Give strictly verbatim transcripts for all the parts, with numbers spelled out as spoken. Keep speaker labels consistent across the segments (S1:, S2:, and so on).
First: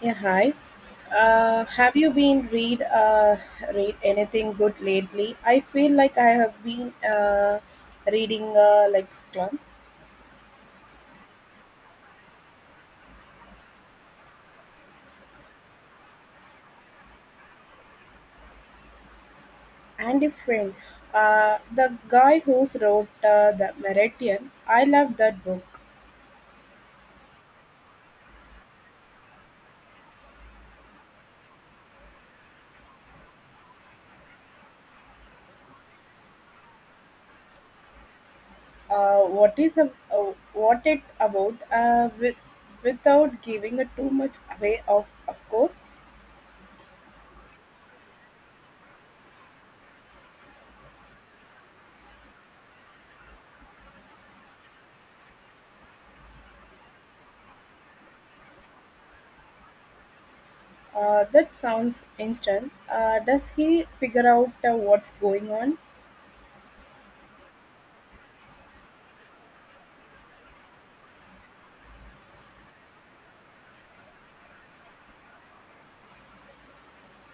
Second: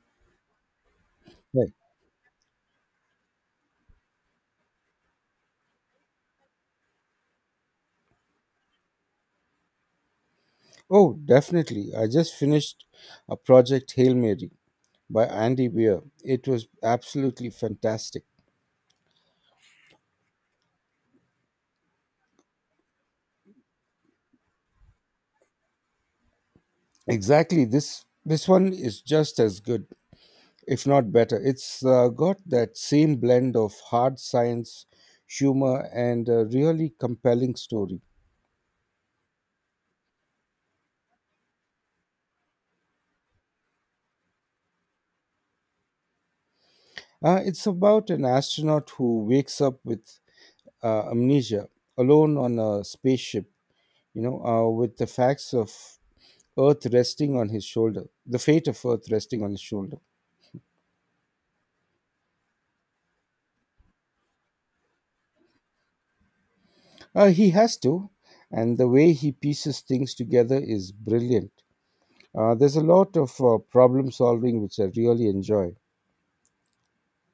S1: Yeah, hi. Uh,
S2: Right.
S1: have you been read uh, read anything good lately? I feel like I have been uh, reading uh, like Scrum
S2: Oh, definitely. I just finished a project Hail Mary by Andy Weir. It was absolutely fantastic.
S1: and a friend. Uh, the guy who wrote uh, the Meridian. I love that book.
S2: Exactly. This this one is just as good, if not better. It's uh, got that same blend of hard science, humor, and a really compelling story.
S1: Uh, what is a, uh, what it about? Uh, with, without giving it too much away. Of of course.
S2: Uh, it's about an astronaut who wakes up with uh, amnesia, alone on a spaceship. You know, uh, with the facts of Earth resting on his shoulder, the fate of Earth resting on his shoulder.
S1: Uh, that sounds instant. Uh, does he figure out uh, what's going on?
S2: Uh, he has to, and the way he pieces things together is brilliant. Uh, there's a lot of uh, problem solving which I really enjoy.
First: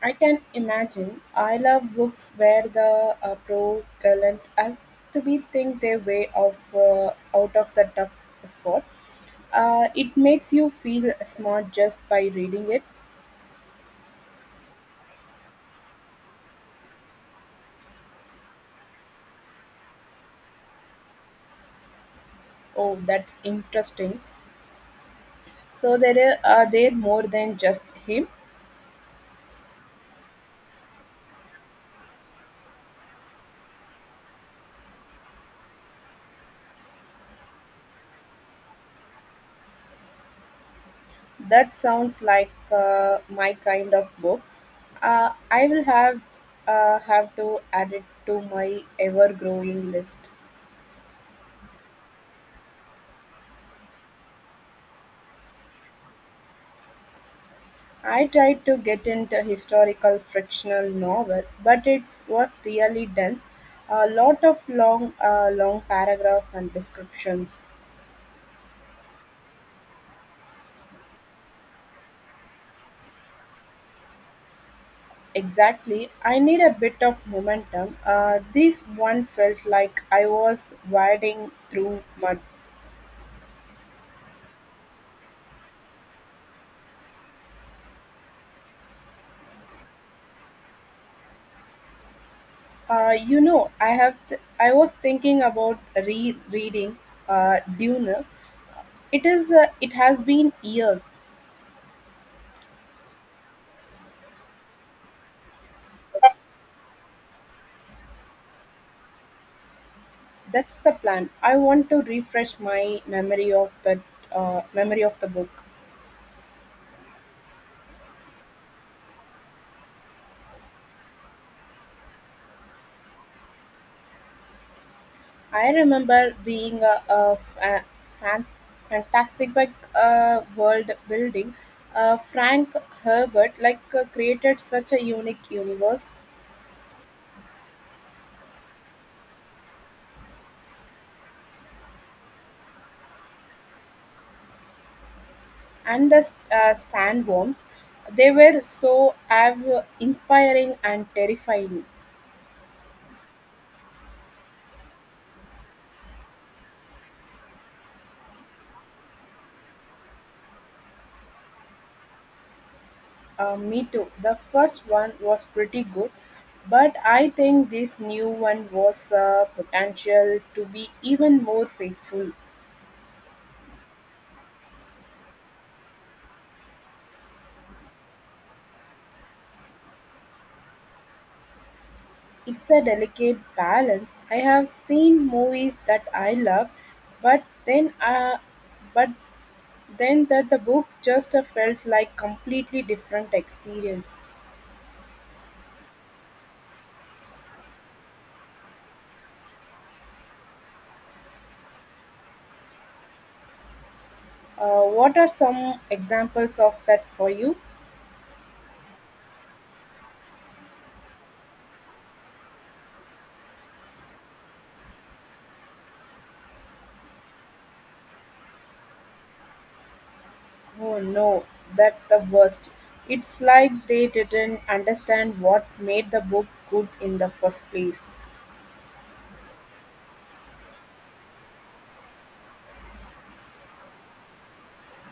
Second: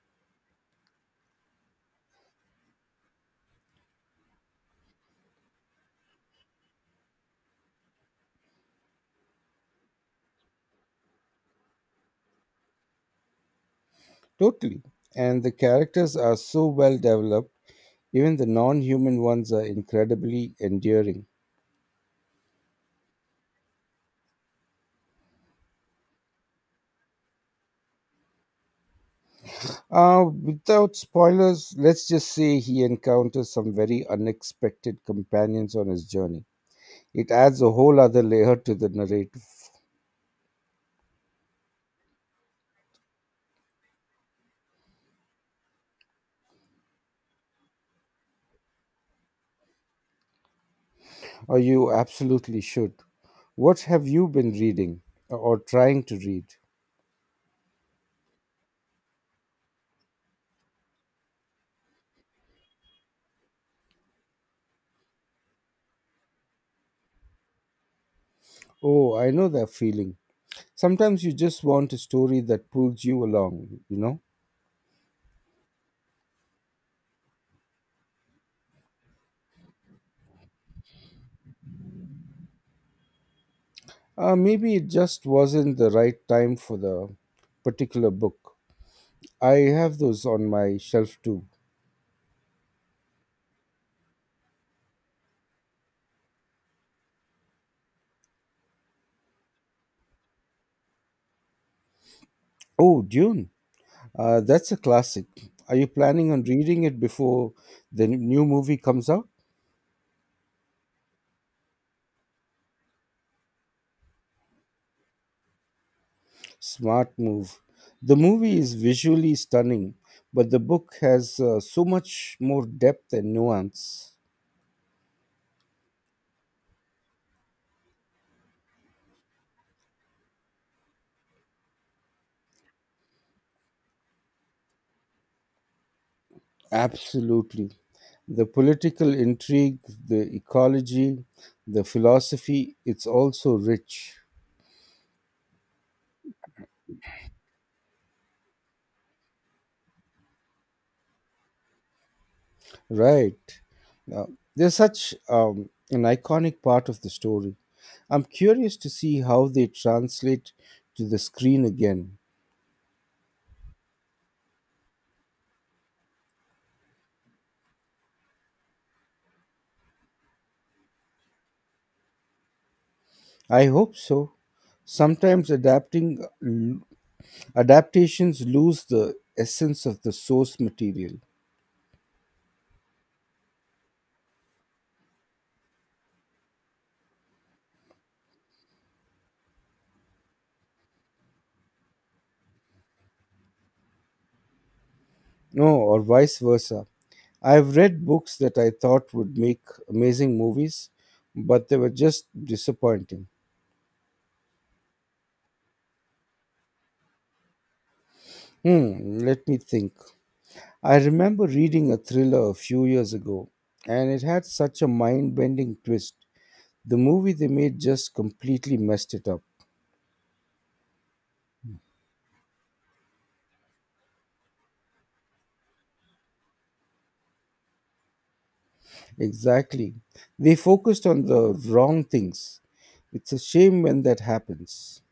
S1: I can imagine. I love books where the uh, prologue has to be think their way of uh, out of the tough spot. Uh, it makes you feel smart just by reading it.
S2: Totally. And the characters are so well developed, even the non human ones are incredibly endearing.
S1: Oh, that's interesting. So there are, are there more than just him?
S2: Uh, without spoilers, let's just say he encounters some very unexpected companions on his journey. It adds a whole other layer to the narrative.
S1: That sounds like uh, my kind of book. Uh, I will have uh, have to add it to my ever growing list.
S2: Oh, you absolutely should. What have you been reading uh, or trying to read?
S1: I tried to get into historical fictional novel, but it was really dense. A lot of long, uh, long paragraph and descriptions.
S2: Oh, I know that feeling. Sometimes you just want a story that pulls you along, you know?
S1: Exactly. I need a bit of momentum. Uh, this one felt like I was wading through mud.
S2: Uh, maybe it just wasn't the right time for the particular book. I have those on my shelf too.
S1: Uh, you know, I have. Th- I was thinking about rereading uh, Dune. It is. Uh, it has been years.
S2: Oh, Dune. Uh, that's a classic. Are you planning on reading it before the n- new movie comes out?
S1: That's the plan. I want to refresh my memory of the uh, memory of the book.
S2: Smart move. The movie is visually stunning, but the book has uh, so much more depth and nuance.
S1: I remember being a, a, fa- fan, fantastic like uh, world building. Uh, Frank Herbert like uh, created such a unique universe,
S2: Absolutely. The political intrigue, the ecology, the philosophy, it's also rich.
S1: and the uh, Stan Worms, they were so av- inspiring and terrifying.
S2: Right. Uh, they're such um, an iconic part of the story. I'm curious to see how they translate to the screen again.
S1: Uh, me too. The first one was pretty good, but I think this new one was a potential to be even more faithful.
S2: I hope so. Sometimes adapting uh, l- adaptations lose the essence of the source material.
S1: It's a delicate balance. I have seen movies that I love, but then uh, but then that the book just uh, felt like completely different experience.
S2: No, or vice versa. I've read books that I thought would make amazing movies, but they were just disappointing.
S1: Uh, what are some examples of that for you?
S2: Hmm, let me think. I remember reading a thriller a few years ago, and it had such a mind bending twist. The movie they made just completely messed it up.
S1: Oh no, that's the worst. It's like they didn't understand what made the book good in the first place.
S2: Exactly. They focused on the wrong things. It's a shame when that happens.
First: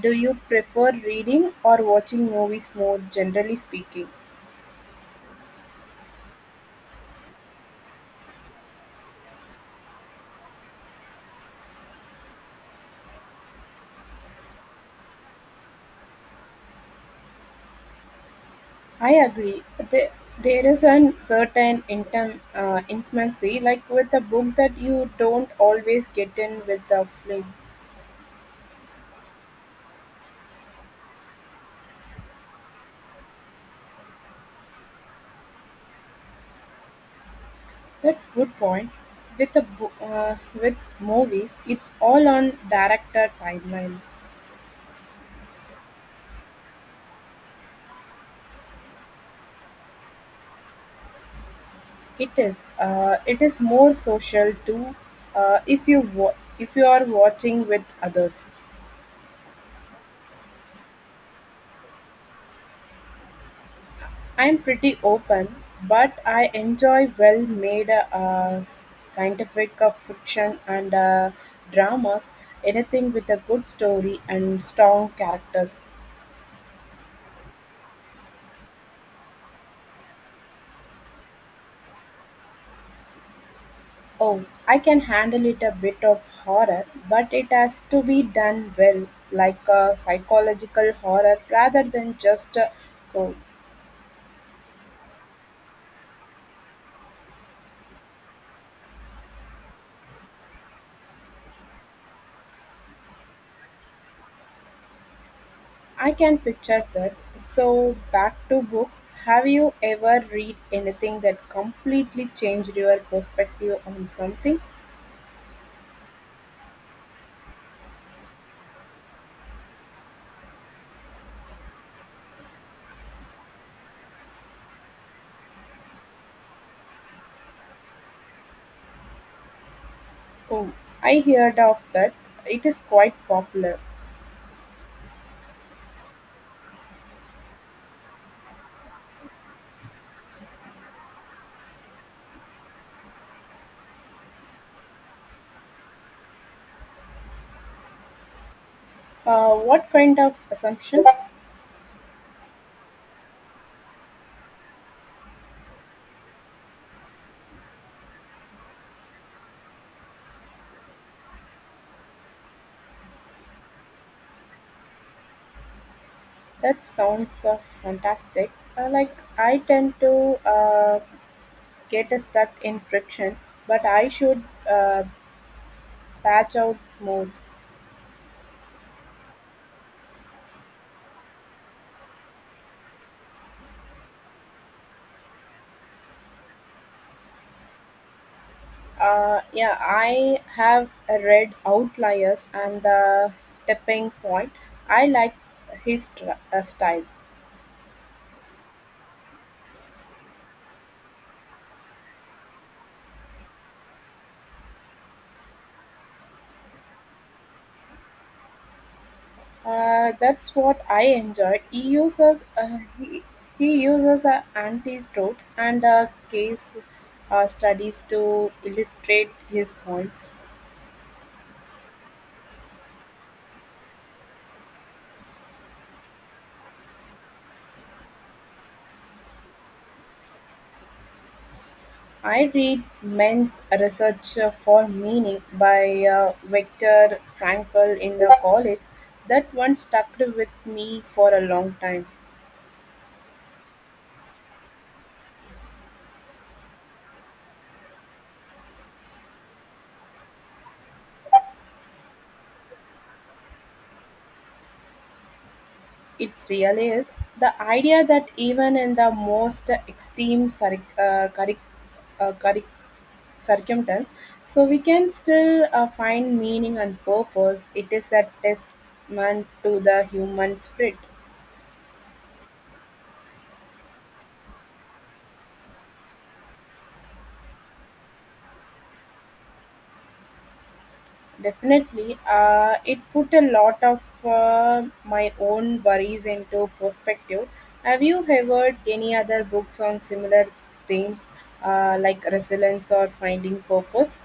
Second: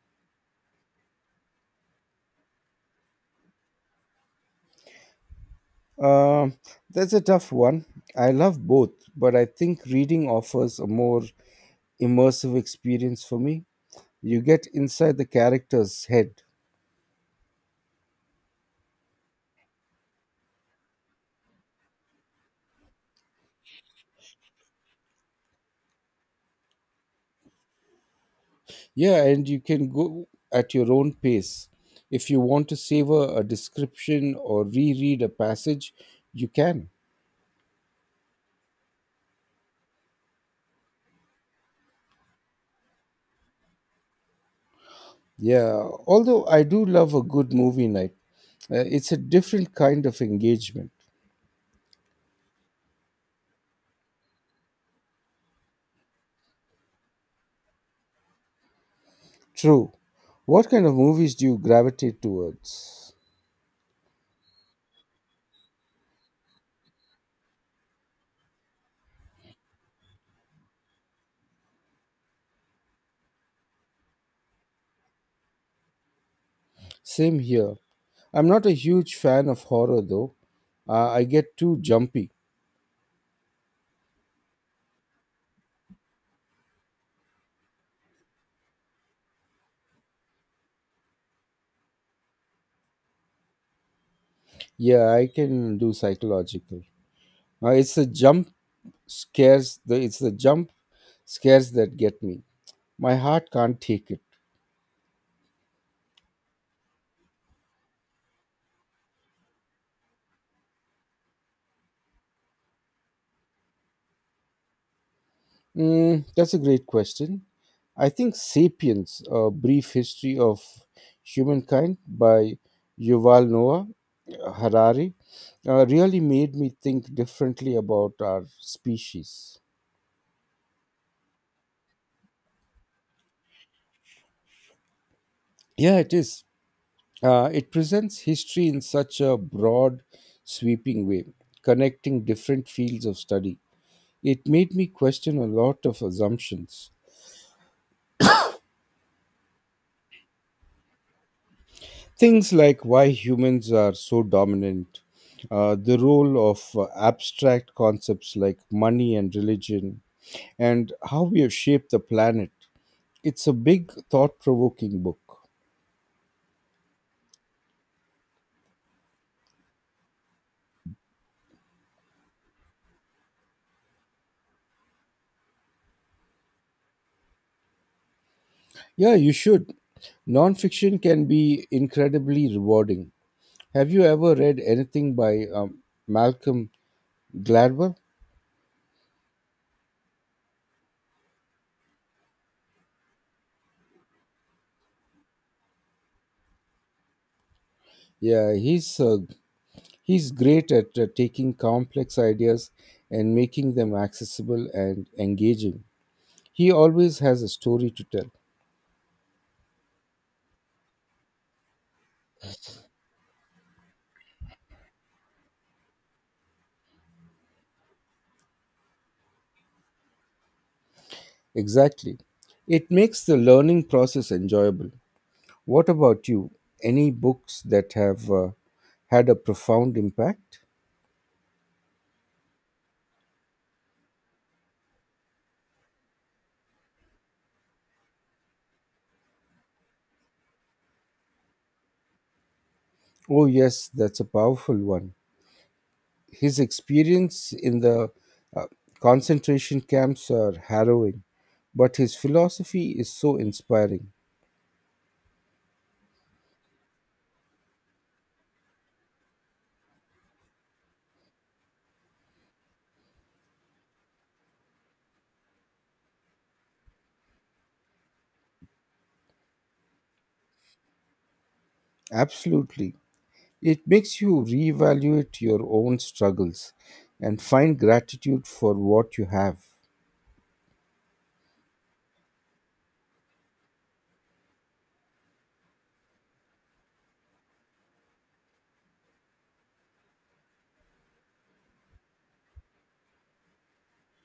S1: Do you prefer reading or watching movies more generally speaking?
S2: Um, that's a tough one. I love both, but I think reading offers a more immersive experience for me. You get inside the character's head.
S1: I agree. There, there is a certain intim, uh, intimacy, like with a book, that you don't always get in with the film.
S2: Yeah, and you can go at your own pace. If you want to savor a description or reread a passage, you can.
S1: That's good point. With a bo- uh, with movies, it's all on director timeline.
S2: Yeah, although I do love a good movie night. Uh, it's a different kind of engagement.
S1: It is. Uh, it is more social too. Uh, if you wa- if you are watching with others,
S2: True. What kind of movies do you gravitate towards?
S1: I'm pretty open, but I enjoy well-made uh, s- scientific uh, fiction and uh, dramas. Anything with a good story and strong characters.
S2: Same here. I'm not a huge fan of horror though. Uh, I get too jumpy.
S1: Oh, I can handle it a bit of horror, but it has to be done well, like a psychological horror rather than just a gore.
S2: Yeah, I can do psychological. Uh, it's the jump scares. The, it's the jump scares that get me. My heart can't take it.
S1: I can picture that. So, back to books. Have you ever read anything that completely changed your perspective on something?
S2: Mm, that's a great question. I think *Sapiens: A Brief History of Humankind* by Yuval Noah Harari uh, really made me think differently about our species.
S1: Oh, I heard of that. It is quite popular.
S2: Yeah, it is. Uh, it presents history in such a broad, sweeping way, connecting different fields of study. It made me question a lot of assumptions.
S1: Uh, what kind of assumptions?
S2: Things like why humans are so dominant, uh, the role of uh, abstract concepts like money and religion, and how we have shaped the planet. It's a big, thought provoking book.
S1: That sounds uh, fantastic. Uh, like, I tend to uh, get stuck in friction, but I should uh, batch out more.
S2: Yeah, you should. Nonfiction can be incredibly rewarding. Have you ever read anything by um, Malcolm Gladwell?
S1: Uh, yeah, I have read Outliers and The Tipping Point. I like his tr- uh, style.
S2: Yeah, he's uh, he's great at uh, taking complex ideas and making them accessible and engaging. He always has a story to tell.
S1: Uh, that's what I enjoyed. He uses uh, he, he uses uh, anti-strokes and uh, case uh, studies to illustrate his points.
S2: Exactly. It makes the learning process enjoyable. What about you? Any books that have uh, had a profound impact?
S1: I read Men's Research for Meaning by uh, Viktor Frankl in the college. That one stuck with me for a long time.
S2: Oh yes, that's a powerful one. His experience in the uh, concentration camps are harrowing, but his philosophy is so inspiring.
S1: It really is. The idea that even in the most extreme cir- uh, curic- uh, curic- circumstance, so we can still uh, find meaning and purpose, it is a testament to the human spirit.
S2: Absolutely. It makes you reevaluate your own struggles and find gratitude for what you have.
S1: Definitely, uh, it put a lot of uh, my own worries into perspective. Have you ever any other books on similar themes uh, like resilience or finding purpose?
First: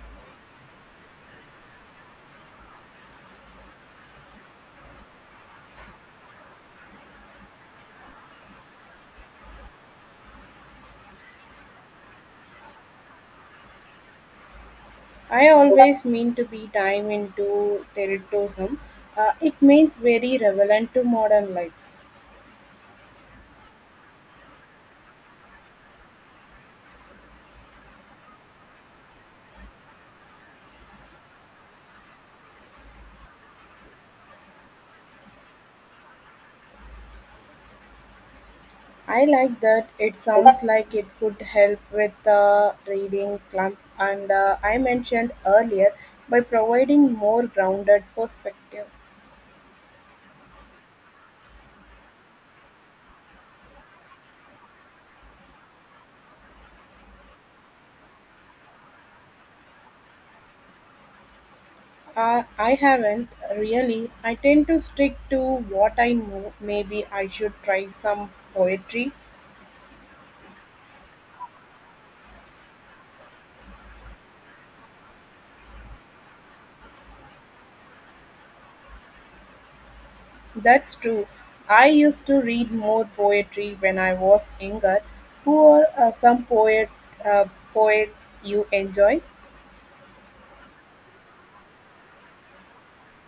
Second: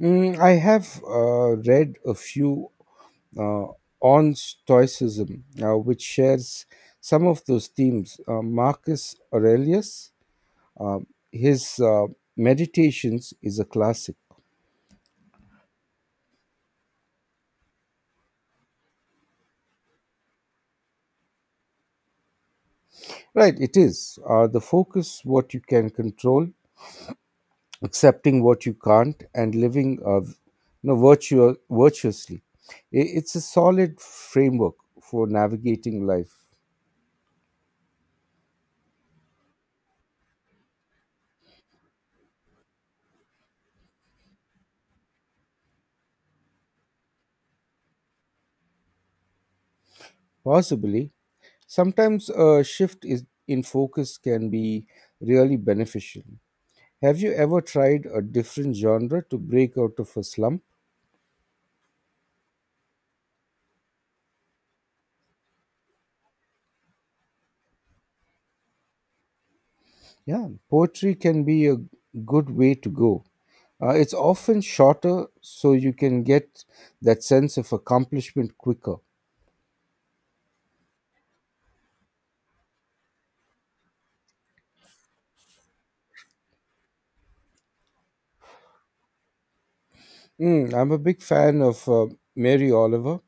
S2: Mm, I have uh, read a few uh, on Stoicism, uh, which shares some of those themes. Uh, Marcus Aurelius, uh, his uh, Meditations is a classic.
S1: I always mean to be time into territorism. Uh, it means very relevant to modern life.
S2: Right, it is. Uh, the focus, what you can control, accepting what you can't, and living uh, you know, virtual, virtuously. I- It's a solid framework for navigating life.
S1: I like that. It sounds like it could help with the reading clump, and uh, I mentioned earlier by providing more grounded perspective.
S2: Possibly, sometimes a shift is, in focus can be really beneficial. Have you ever tried a different genre to break out of a slump?
S1: Uh, I haven't really. I tend to stick to what I know. Maybe I should try some poetry.
S2: Yeah, poetry can be a good way to go. Uh, it's often shorter, so you can get that sense of accomplishment quicker.
S1: That's true. I used to read more poetry when I was younger. Who are uh, some poet uh, poets you enjoy?
S2: Mm, I'm a big fan of uh, Mary Oliver.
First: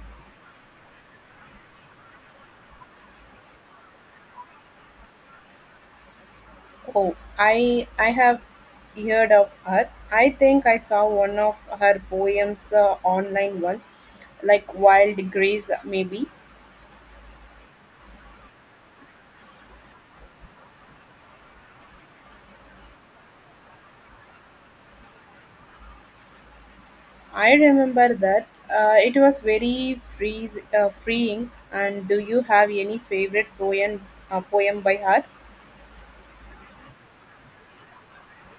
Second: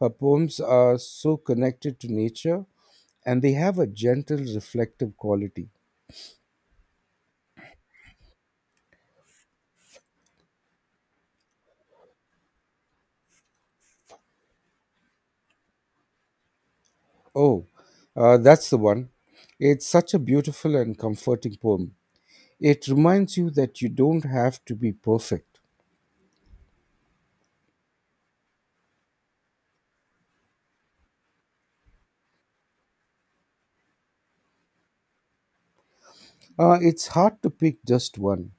S2: Her poems are so connected to nature and they have a gentle, reflective quality.
S1: Oh, I I have heard of her. I think I saw one of her poems uh, online once, like Wild Grace, maybe.
S2: Oh, uh, that's the one. It's such a beautiful and comforting poem. It reminds you that you don't have to be perfect.
S1: I remember that. Uh, it was very freeze, uh, freeing. And do you have any favorite poem uh, poem by her?
S2: Uh, it's hard to pick just one,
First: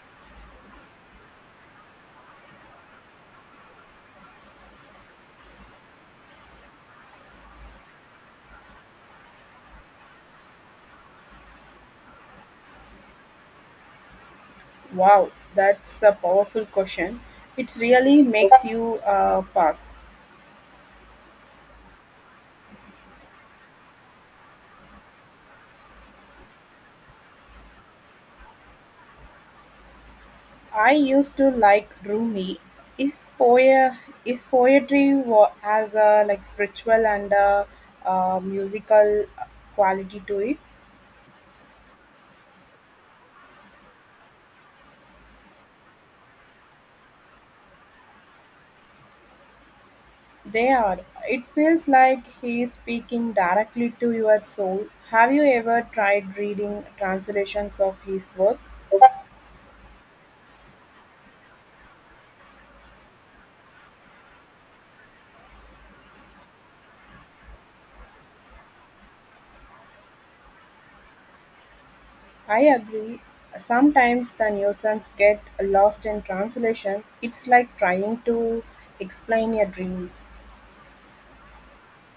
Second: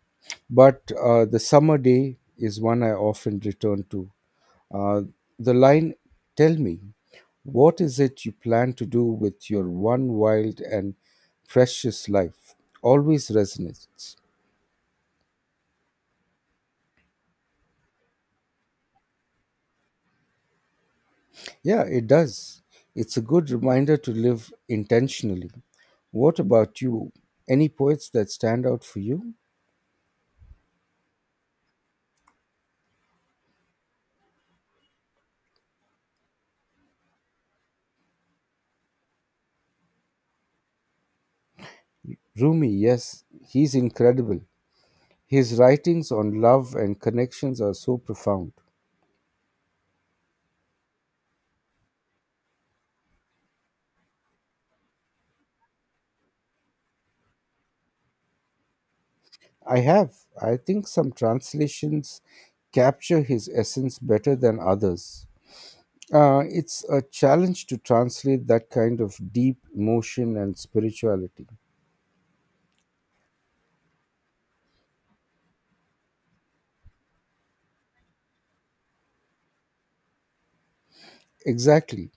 S2: but uh, the summer day is one I often return to. Uh, the line, Tell me, what is it you plan to do with your one wild and precious life? Always resonates.
S1: Wow, that's a powerful question. It really makes you uh, pass.
S2: Yeah, it does. It's a good reminder to live intentionally. What about you? Any poets that stand out for you?
S1: I used to like Rumi. His, poe- his poetry wa- has a like spiritual and a, uh, musical quality to it.
S2: Rumi, yes, he's incredible. His writings on love and connections are so profound.
S1: They are. It feels like he is speaking directly to your soul. Have you ever tried reading translations of his work?
S2: I have. I think some translations capture his essence better than others. Uh, it's a challenge to translate that kind of deep emotion and spirituality.
S1: I agree. Sometimes the nuisance get lost in translation. It's like trying to explain a dream.
S2: Exactly.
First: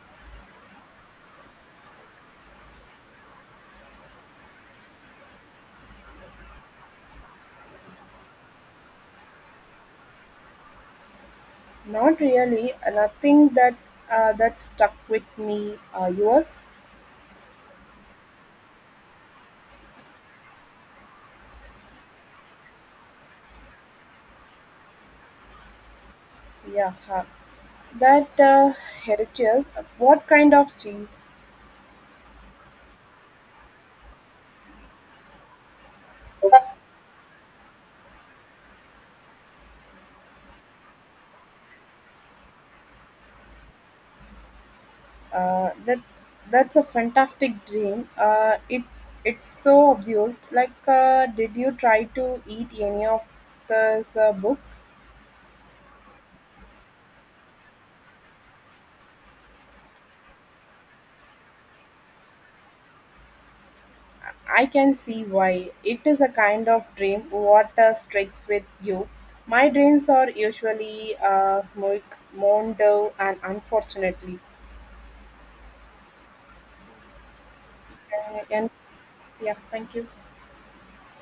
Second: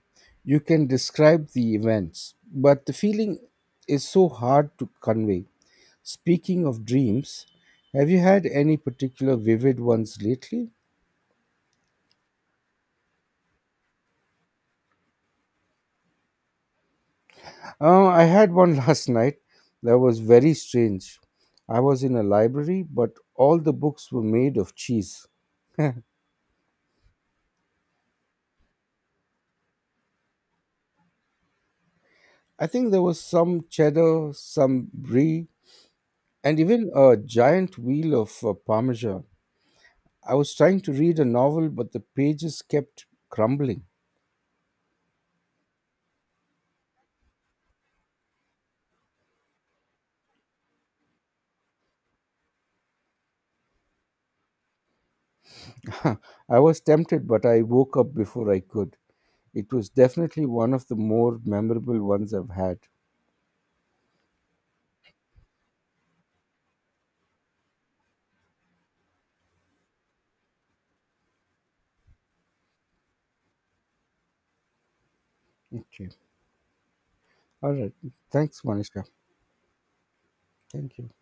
S2: You can describe the events, but the feeling is so hard to convey. Speaking of dreams, have you had any particular vivid ones lately?
S1: Not really. Nothing that uh, that stuck with me. Uh, yours?
S2: Uh, I had one last night that was very strange. I was in a library, but all the books were made of cheese. I
S1: Yeah, huh. That uh, heritage. What kind of cheese?
S2: think there was some cheddar, some brie, and even a giant wheel of uh, parmesan. I was trying to read a novel, but the pages kept crumbling.
S1: Uh, that that's a fantastic dream. Uh, it it's so obvious. Like, uh, did you try to eat any of those uh, books?
S2: I was tempted, but I woke up before I could. It was definitely one of the more memorable ones I've had.
S1: I can see why. It is a kind of dream what uh, sticks with you. My dreams are usually uh, mo- mondo and unfortunately.
S2: Okay. All right.
S1: Uh,
S2: Thanks,
S1: and
S2: Manisha.
S1: yeah, thank you.
S2: Thank you.